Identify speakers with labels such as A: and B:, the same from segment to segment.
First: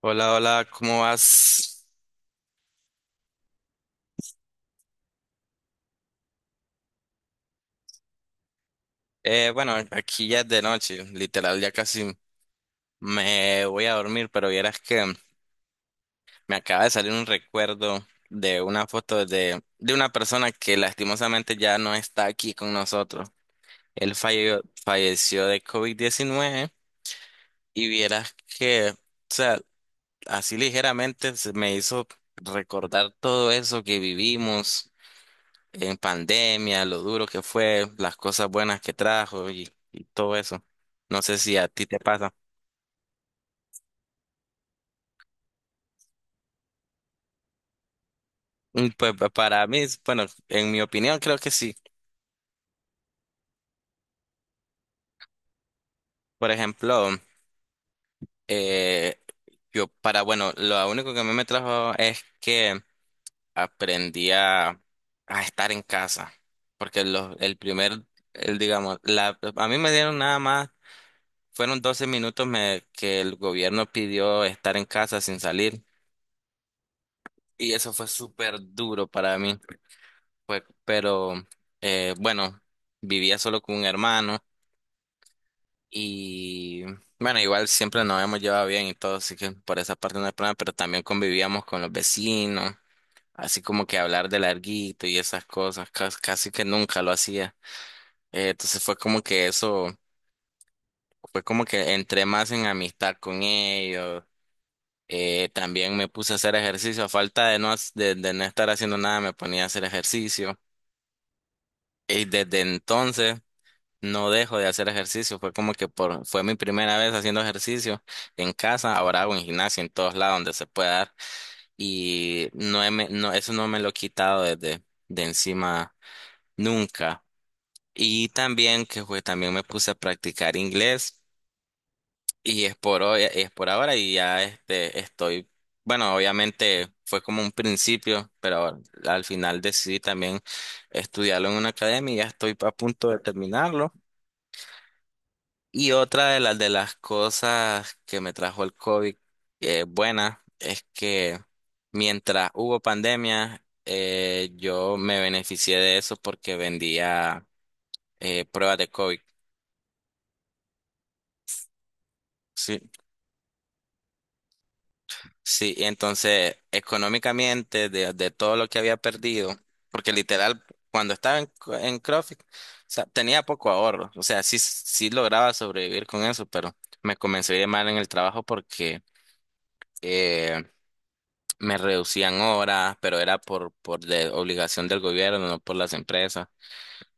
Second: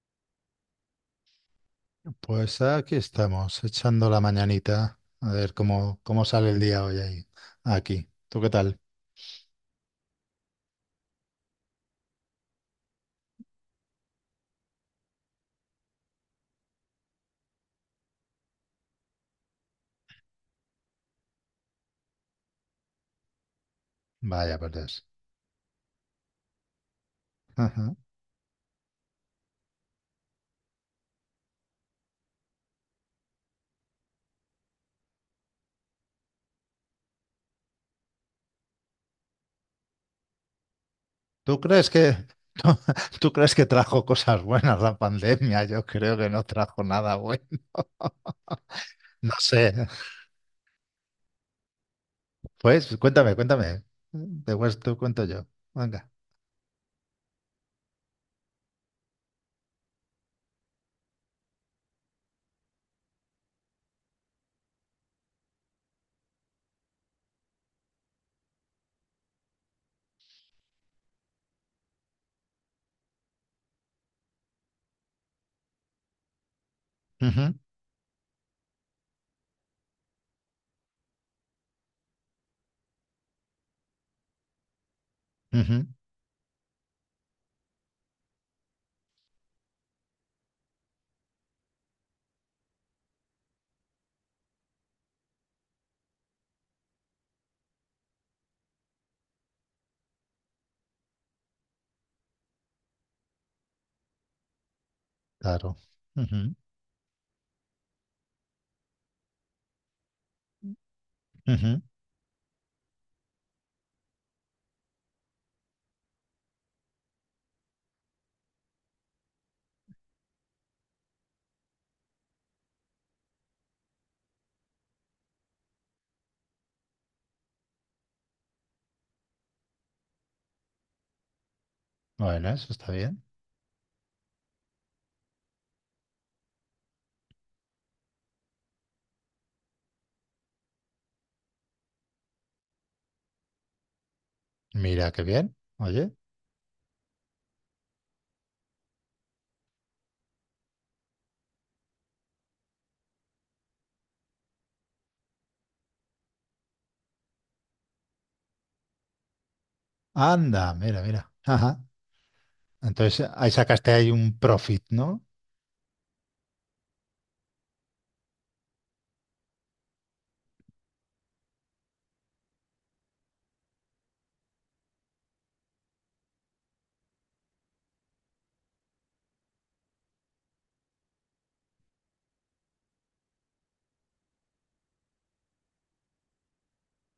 A: Hola, hola, ¿cómo vas?
B: Pues aquí estamos, echando la mañanita. A ver cómo sale el día hoy ahí, aquí. ¿Tú qué tal?
A: Bueno, aquí ya es de noche, literal, ya casi me voy a dormir, pero vieras que me acaba de salir un recuerdo de una foto de una persona que lastimosamente ya no está aquí con nosotros. Él
B: Vaya,
A: falleció,
B: perdes.
A: falleció de COVID-19 y
B: Ajá.
A: vieras que, o sea, así ligeramente se me hizo recordar todo eso que vivimos en pandemia, lo duro que fue, las cosas buenas que trajo y todo eso. No sé si
B: ¿Tú
A: a ti
B: crees
A: te
B: que,
A: pasa.
B: tú, crees que trajo cosas buenas la pandemia? Yo creo que no trajo nada bueno.
A: Pues
B: No
A: para
B: sé.
A: mí, bueno, en mi opinión creo que sí.
B: Pues cuéntame, cuéntame. Después te cuento yo. Venga.
A: Por ejemplo, eh, yo para, bueno, lo único que a mí me trajo es que aprendí a estar en casa, porque los el primer, el, digamos, la, a mí me dieron nada más, fueron 12 minutos me, que el gobierno pidió estar en casa sin salir.
B: Ujú,
A: Y eso fue súper duro para mí. Pues, pero bueno, vivía solo con un hermano
B: ujú.
A: y bueno, igual siempre nos habíamos llevado bien y todo, así que por esa parte no hay problema, pero también convivíamos con los vecinos, así como que hablar de larguito y esas cosas, casi que nunca lo hacía. Entonces fue como que eso, fue como que entré más en amistad con ellos.
B: Claro.
A: También me puse a
B: Ujú,
A: hacer ejercicio, a falta de no, de no estar haciendo nada, me ponía a hacer ejercicio.
B: ujú.
A: Y desde entonces. No dejo de hacer ejercicio, fue como que por, fue mi primera vez haciendo ejercicio en casa, ahora hago en gimnasia en todos lados donde se pueda dar y no, no eso no me lo he quitado desde de encima nunca. Y también que fue, también me puse a practicar inglés
B: Bueno,
A: y
B: eso
A: es
B: está
A: por
B: bien.
A: hoy, es por ahora y ya este estoy, bueno, obviamente fue como un principio, pero al final decidí también estudiarlo en una academia y ya estoy a punto de terminarlo.
B: Mira, qué bien.
A: Y
B: Oye.
A: otra de las cosas que me trajo el COVID buena es que mientras hubo pandemia, yo me beneficié de eso porque vendía pruebas de COVID.
B: Anda, mira, mira. Ajá.
A: Sí,
B: Entonces ahí sacaste ahí un profit, ¿no?
A: sí, y entonces económicamente de todo lo que había perdido, porque literal cuando estaba en CrossFit, o sea, tenía poco ahorro, o sea, sí, sí lograba sobrevivir con eso, pero me comencé a ir mal en el trabajo porque eh, me reducían horas, pero era por de obligación del gobierno, no por las empresas.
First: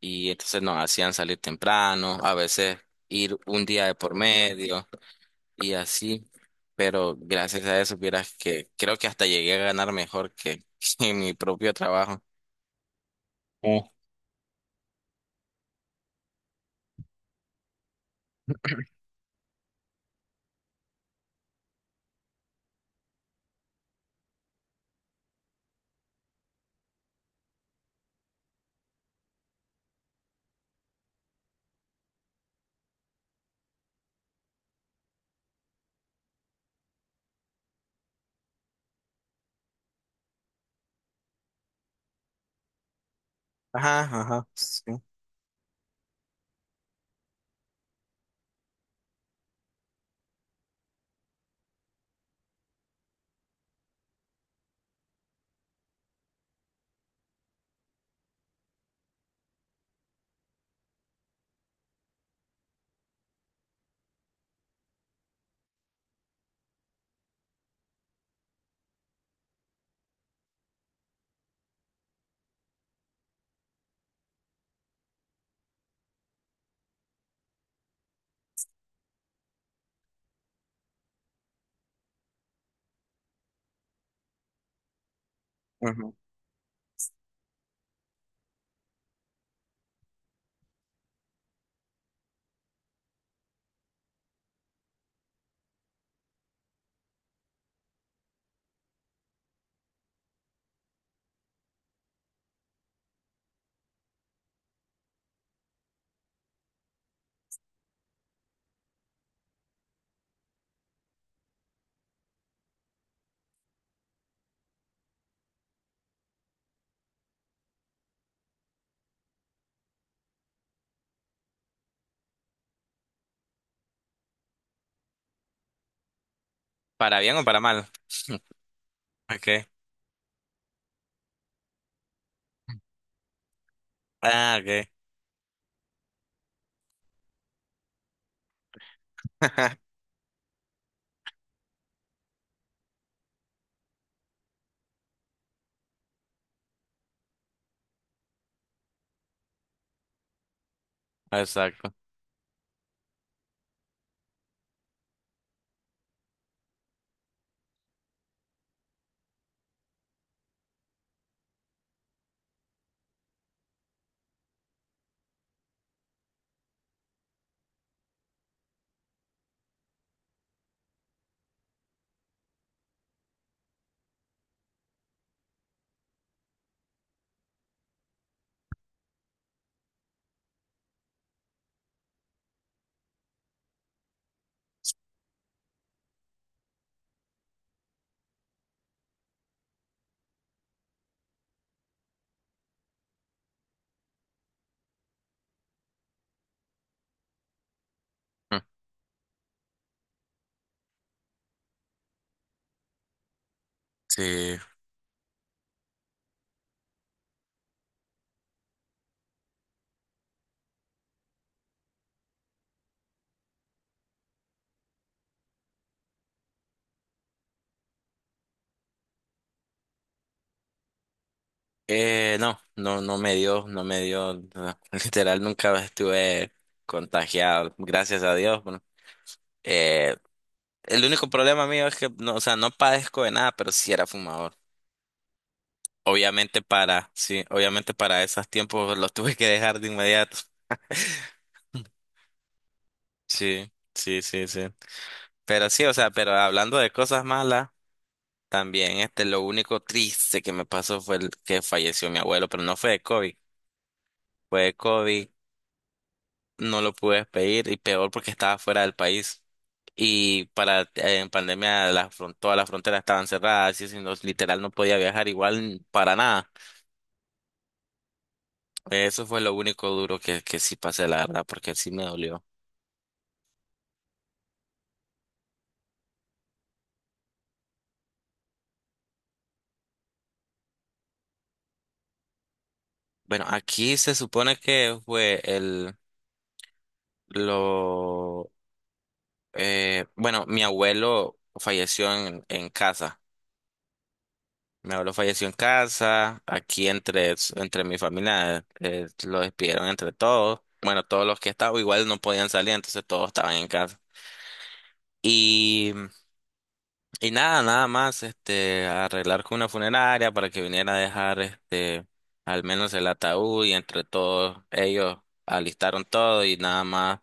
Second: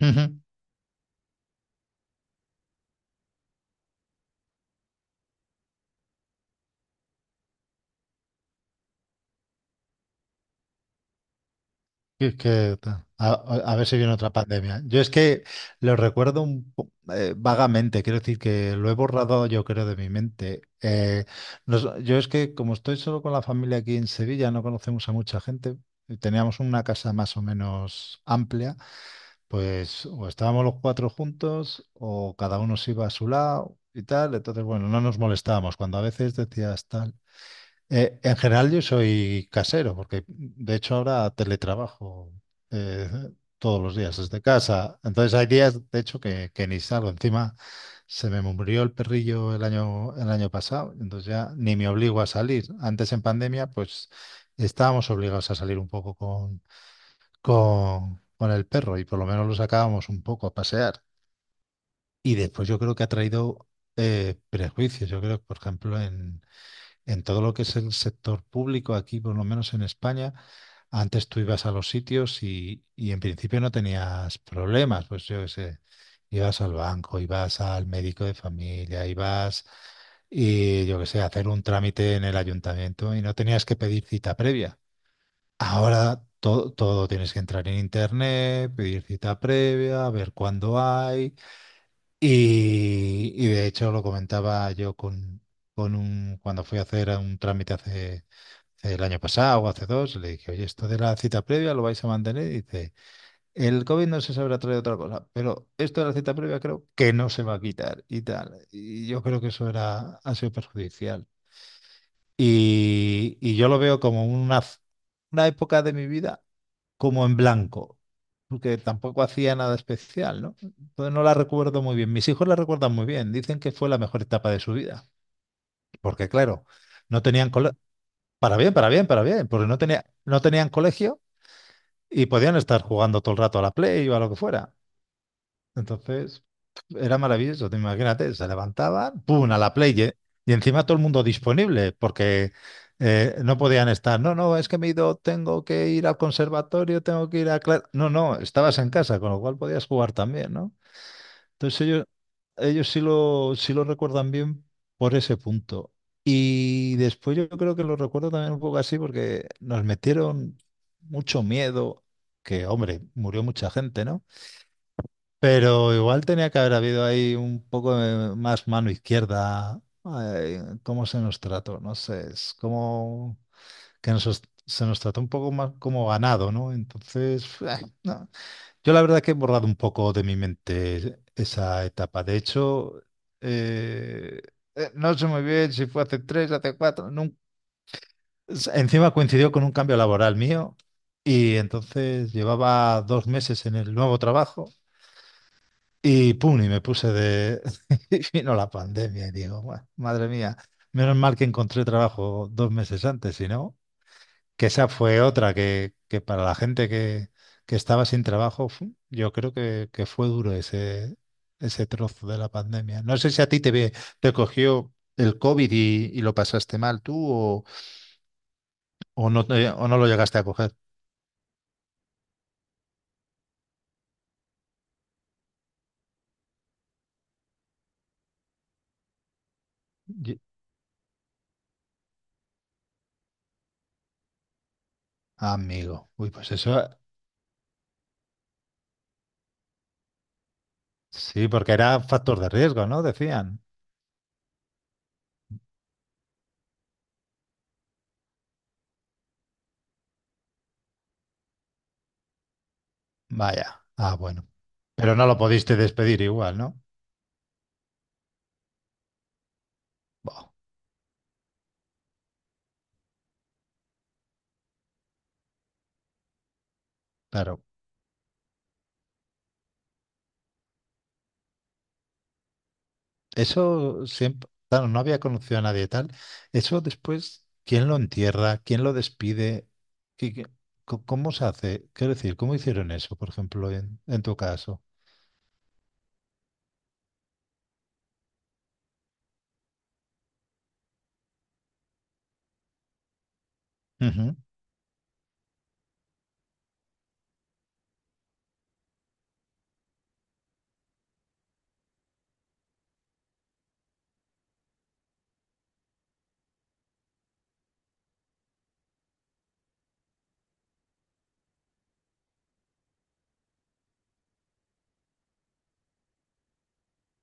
A: Y
B: Ujú.
A: entonces nos hacían salir temprano, a veces ir un día de por medio y así. Pero gracias a eso, vieras que creo que hasta llegué a ganar mejor que, que en mi propio trabajo.
B: Y es que a
A: Eh,
B: ver si viene otra pandemia. Yo es que lo recuerdo vagamente, quiero decir que lo he borrado yo creo de mi mente. Yo es que como estoy solo con la familia aquí en Sevilla, no conocemos a mucha gente, y teníamos una casa más o menos amplia, pues o estábamos los cuatro juntos o cada uno se iba a su lado y tal, entonces bueno, no nos molestábamos. Cuando a veces decías tal. En general yo soy casero, porque de hecho ahora teletrabajo eh, todos los
A: Ajá,
B: días desde
A: ajá,
B: casa.
A: sí.
B: Entonces hay días, de hecho, que ni salgo. Encima se me murió el perrillo el año pasado, entonces ya ni me obligo a salir. Antes en pandemia, pues estábamos obligados a salir un poco con el perro y por lo menos lo sacábamos un poco a pasear. Y después yo creo que ha traído prejuicios. Yo creo, que, por ejemplo, en todo lo que es el sector público, aquí por lo menos en España, antes tú ibas a los sitios y en principio no tenías problemas, pues yo qué sé, ibas al banco, ibas al médico de familia, ibas, y yo qué sé, a hacer un trámite en el ayuntamiento y no tenías que pedir cita previa.
A: Ujú.
B: Ahora todo tienes que entrar en internet, pedir cita previa, ver cuándo hay, y de hecho lo comentaba yo cuando fui a hacer un trámite hace el año pasado o hace dos, le dije, oye, esto de la cita previa lo vais a mantener. Y dice, el COVID no se sabrá traer otra cosa, pero esto de la cita previa creo que no se va a quitar y tal. Y yo creo que eso era, ha sido perjudicial. Y yo lo veo como una época de mi vida como en blanco, porque tampoco hacía nada especial, ¿no? Entonces no la recuerdo muy bien. Mis hijos la recuerdan muy bien, dicen que fue la mejor etapa de su vida, porque claro,
A: Para
B: no
A: bien o
B: tenían
A: para
B: cole-
A: mal.
B: para bien, para bien, para bien,
A: Okay.
B: porque no tenían colegio y podían estar jugando todo el rato a la Play o a lo que
A: Ah,
B: fuera.
A: okay.
B: Entonces, era maravilloso. Te imagínate, se levantaban, ¡pum!, a la play. ¿Eh? Y encima todo el mundo disponible, porque no podían estar. No, no, es que me he ido, tengo que ir al conservatorio, tengo que ir a clase. No, no, estabas en casa, con lo cual podías jugar también, ¿no? Entonces
A: Exacto.
B: ellos sí lo recuerdan bien por ese punto. Y después yo creo que lo recuerdo también un poco así, porque nos metieron mucho miedo, que, hombre, murió mucha gente, ¿no? Pero igual tenía que haber habido ahí un poco de más mano izquierda. Ay, ¿cómo se nos trató? No sé, es como que nos, se nos trató un poco más como ganado, ¿no? Entonces, no. Yo la verdad que he borrado un poco de mi mente esa etapa. De hecho, eh, no sé muy bien si fue hace tres, hace cuatro. Encima coincidió con un cambio laboral mío y entonces llevaba 2 meses en el nuevo trabajo. Y pum, y me puse de... y vino la pandemia y digo: "Buah, madre mía, menos mal que encontré trabajo 2 meses antes, si no,
A: Sí.
B: que esa fue otra que, para la gente que, estaba sin trabajo, fu, yo creo que fue duro ese, ese trozo de la pandemia. No sé si a ti te cogió el COVID y lo pasaste mal tú o, o no lo llegaste a coger.
A: No, no, no me dio, no me dio, no, literal nunca estuve contagiado, gracias a Dios. Bueno, eh,
B: Ye-
A: el único problema mío es que, no, o sea, no padezco de nada, pero sí era fumador.
B: Amigo, uy, pues
A: Obviamente
B: eso,
A: para, sí, obviamente para esos tiempos los tuve que dejar de inmediato.
B: sí, porque era factor de riesgo, ¿no? Decían.
A: Sí, sí, sí, sí. Pero sí, o sea, pero hablando de cosas malas, también este, lo único triste que me pasó fue el que falleció mi abuelo, pero no fue de COVID,
B: Vaya. Ah, bueno.
A: fue de
B: Pero no
A: COVID
B: lo pudiste despedir igual,
A: no
B: ¿no?
A: lo pude pedir y peor porque estaba fuera del país. Y
B: Buah,
A: para en pandemia la todas las fronteras estaban cerradas, y si no, literal no podía viajar igual para nada.
B: claro.
A: Eso fue lo único duro que sí pasé, la verdad, porque sí me dolió.
B: Eso siempre, claro, no había conocido a nadie tal. Eso después, ¿quién lo entierra? ¿Quién lo despide? ¿Qué- qué- cómo se hace? Quiero decir, ¿cómo hicieron eso, por
A: Bueno,
B: ejemplo,
A: aquí se
B: en tu
A: supone
B: caso?
A: que fue el lo bueno, mi abuelo falleció en casa.
B: Ujú.
A: Mi abuelo falleció en casa, aquí entre mi familia lo despidieron entre todos. Bueno, todos los que estaban igual no podían salir, entonces todos estaban en casa. Y, y nada, nada más, este, arreglar con una funeraria para que viniera a dejar este, al menos el ataúd y entre todos ellos alistaron todo y nada más.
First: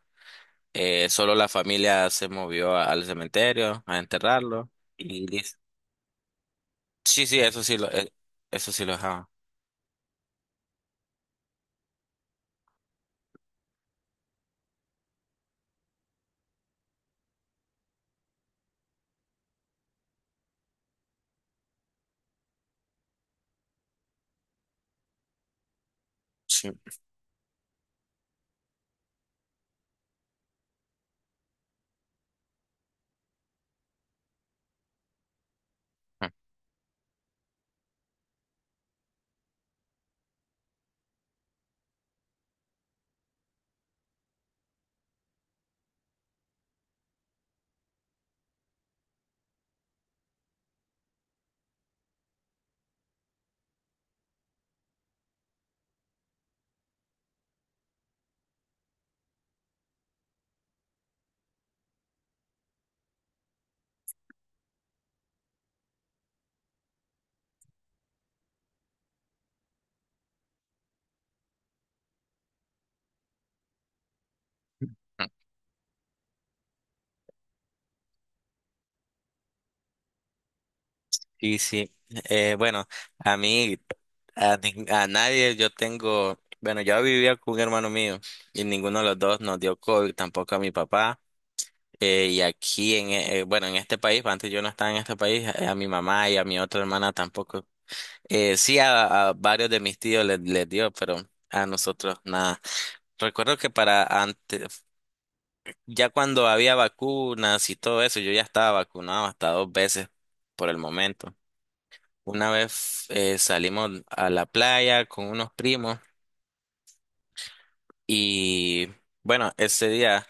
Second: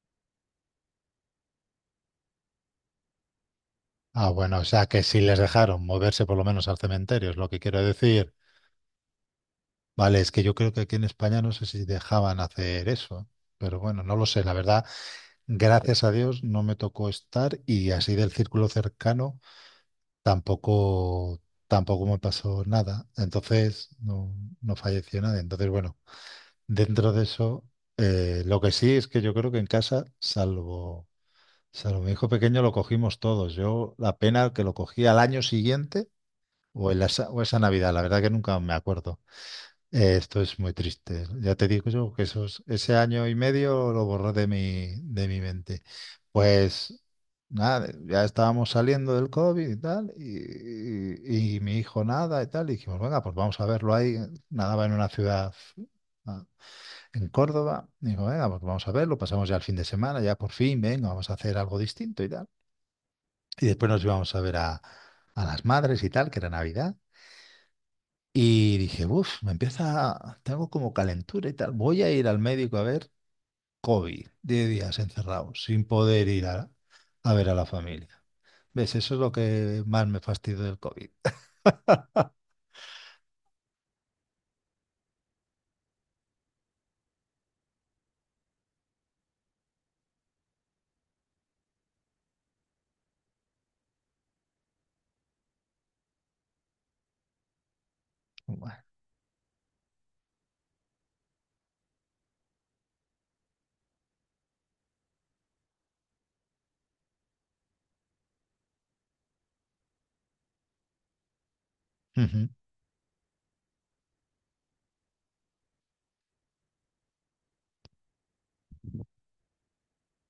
A: Solo la familia se movió al cementerio a
B: Ah, bueno, o
A: enterrarlo
B: sea que si
A: y
B: les
A: listo.
B: dejaron moverse por lo menos al
A: Sí,
B: cementerio, es
A: sí,
B: lo que quiero decir.
A: eso sí lo dejaba.
B: Vale, es que yo creo que aquí en España no sé si dejaban hacer eso, pero bueno, no lo sé, la verdad. Gracias a Dios no me tocó estar y así del círculo cercano tampoco, tampoco me pasó nada. Entonces no, no falleció nadie. Entonces, bueno,
A: Sí.
B: dentro de eso, lo que sí es que yo creo que en casa, salvo mi hijo pequeño, lo cogimos todos. Yo la pena que lo cogí al año siguiente o, en la esa, o esa Navidad, la verdad que nunca me acuerdo. Esto es muy triste. Ya te digo yo que esos, ese año y medio lo borré de de mi mente. Pues nada, ya estábamos saliendo del COVID y tal, y mi hijo nada y tal. Y dijimos, venga, pues vamos a verlo ahí. Nadaba en una ciudad ah, en Córdoba. Y dijo, venga, pues vamos a verlo. Pasamos ya el fin de semana, ya por fin, venga, vamos a hacer algo distinto y tal. Y después nos íbamos a ver a las madres y tal, que era Navidad. Y dije, uff, me empieza, tengo como calentura y tal. Voy a ir al médico a ver. COVID, 10 días encerrados, sin poder ir a ver a la familia. ¿Ves? Eso es lo que más me fastidió del COVID.
A: Sí, sí. Bueno, a mí, a nadie, yo tengo, bueno, yo vivía con un hermano mío y ninguno de los dos nos dio COVID, tampoco a mi papá. Y aquí, bueno, en este país, antes yo no estaba en este país, mi mamá y a mi otra hermana tampoco.
B: Bueno,
A: Sí, a varios de mis tíos les dio, pero a nosotros nada. Recuerdo que para antes, ya cuando había vacunas y todo eso, yo ya estaba vacunado hasta dos veces por el momento.
B: ujú,
A: Una vez salimos a la playa con unos primos y bueno, ese día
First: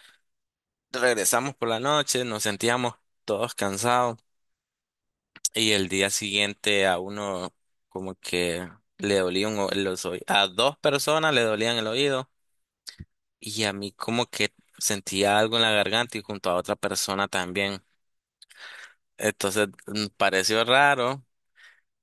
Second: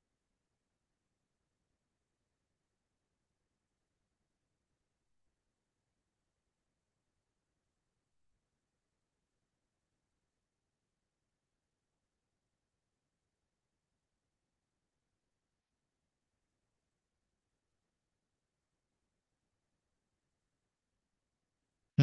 A: regresamos por la noche, nos sentíamos todos cansados y el día siguiente a uno como que le dolía los oídos, a dos personas le dolían el oído y a mí como que sentía algo en la garganta y junto a otra persona también. Entonces pareció raro.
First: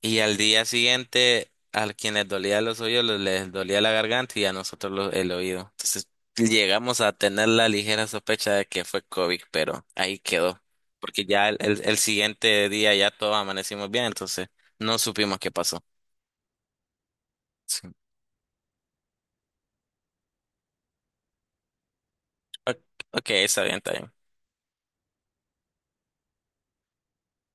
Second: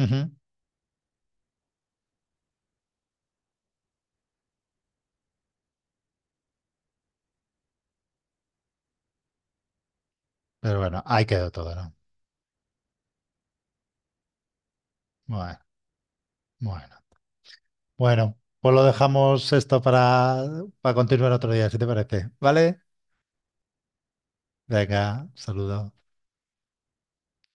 A: Y al día siguiente, a quienes dolía los oídos, les dolía la garganta y a nosotros el oído. Entonces llegamos a tener la ligera sospecha de que fue COVID, pero ahí quedó.
B: Pero bueno,
A: Porque
B: ahí
A: ya
B: quedó todo, ¿no?
A: el siguiente día ya todos amanecimos bien, entonces no supimos qué
B: Bueno,
A: pasó.
B: bueno.
A: Sí.
B: Bueno, pues lo dejamos esto para continuar otro día, si te parece.
A: O-
B: ¿Vale?
A: Ok, está bien, está bien.
B: Venga, saludos.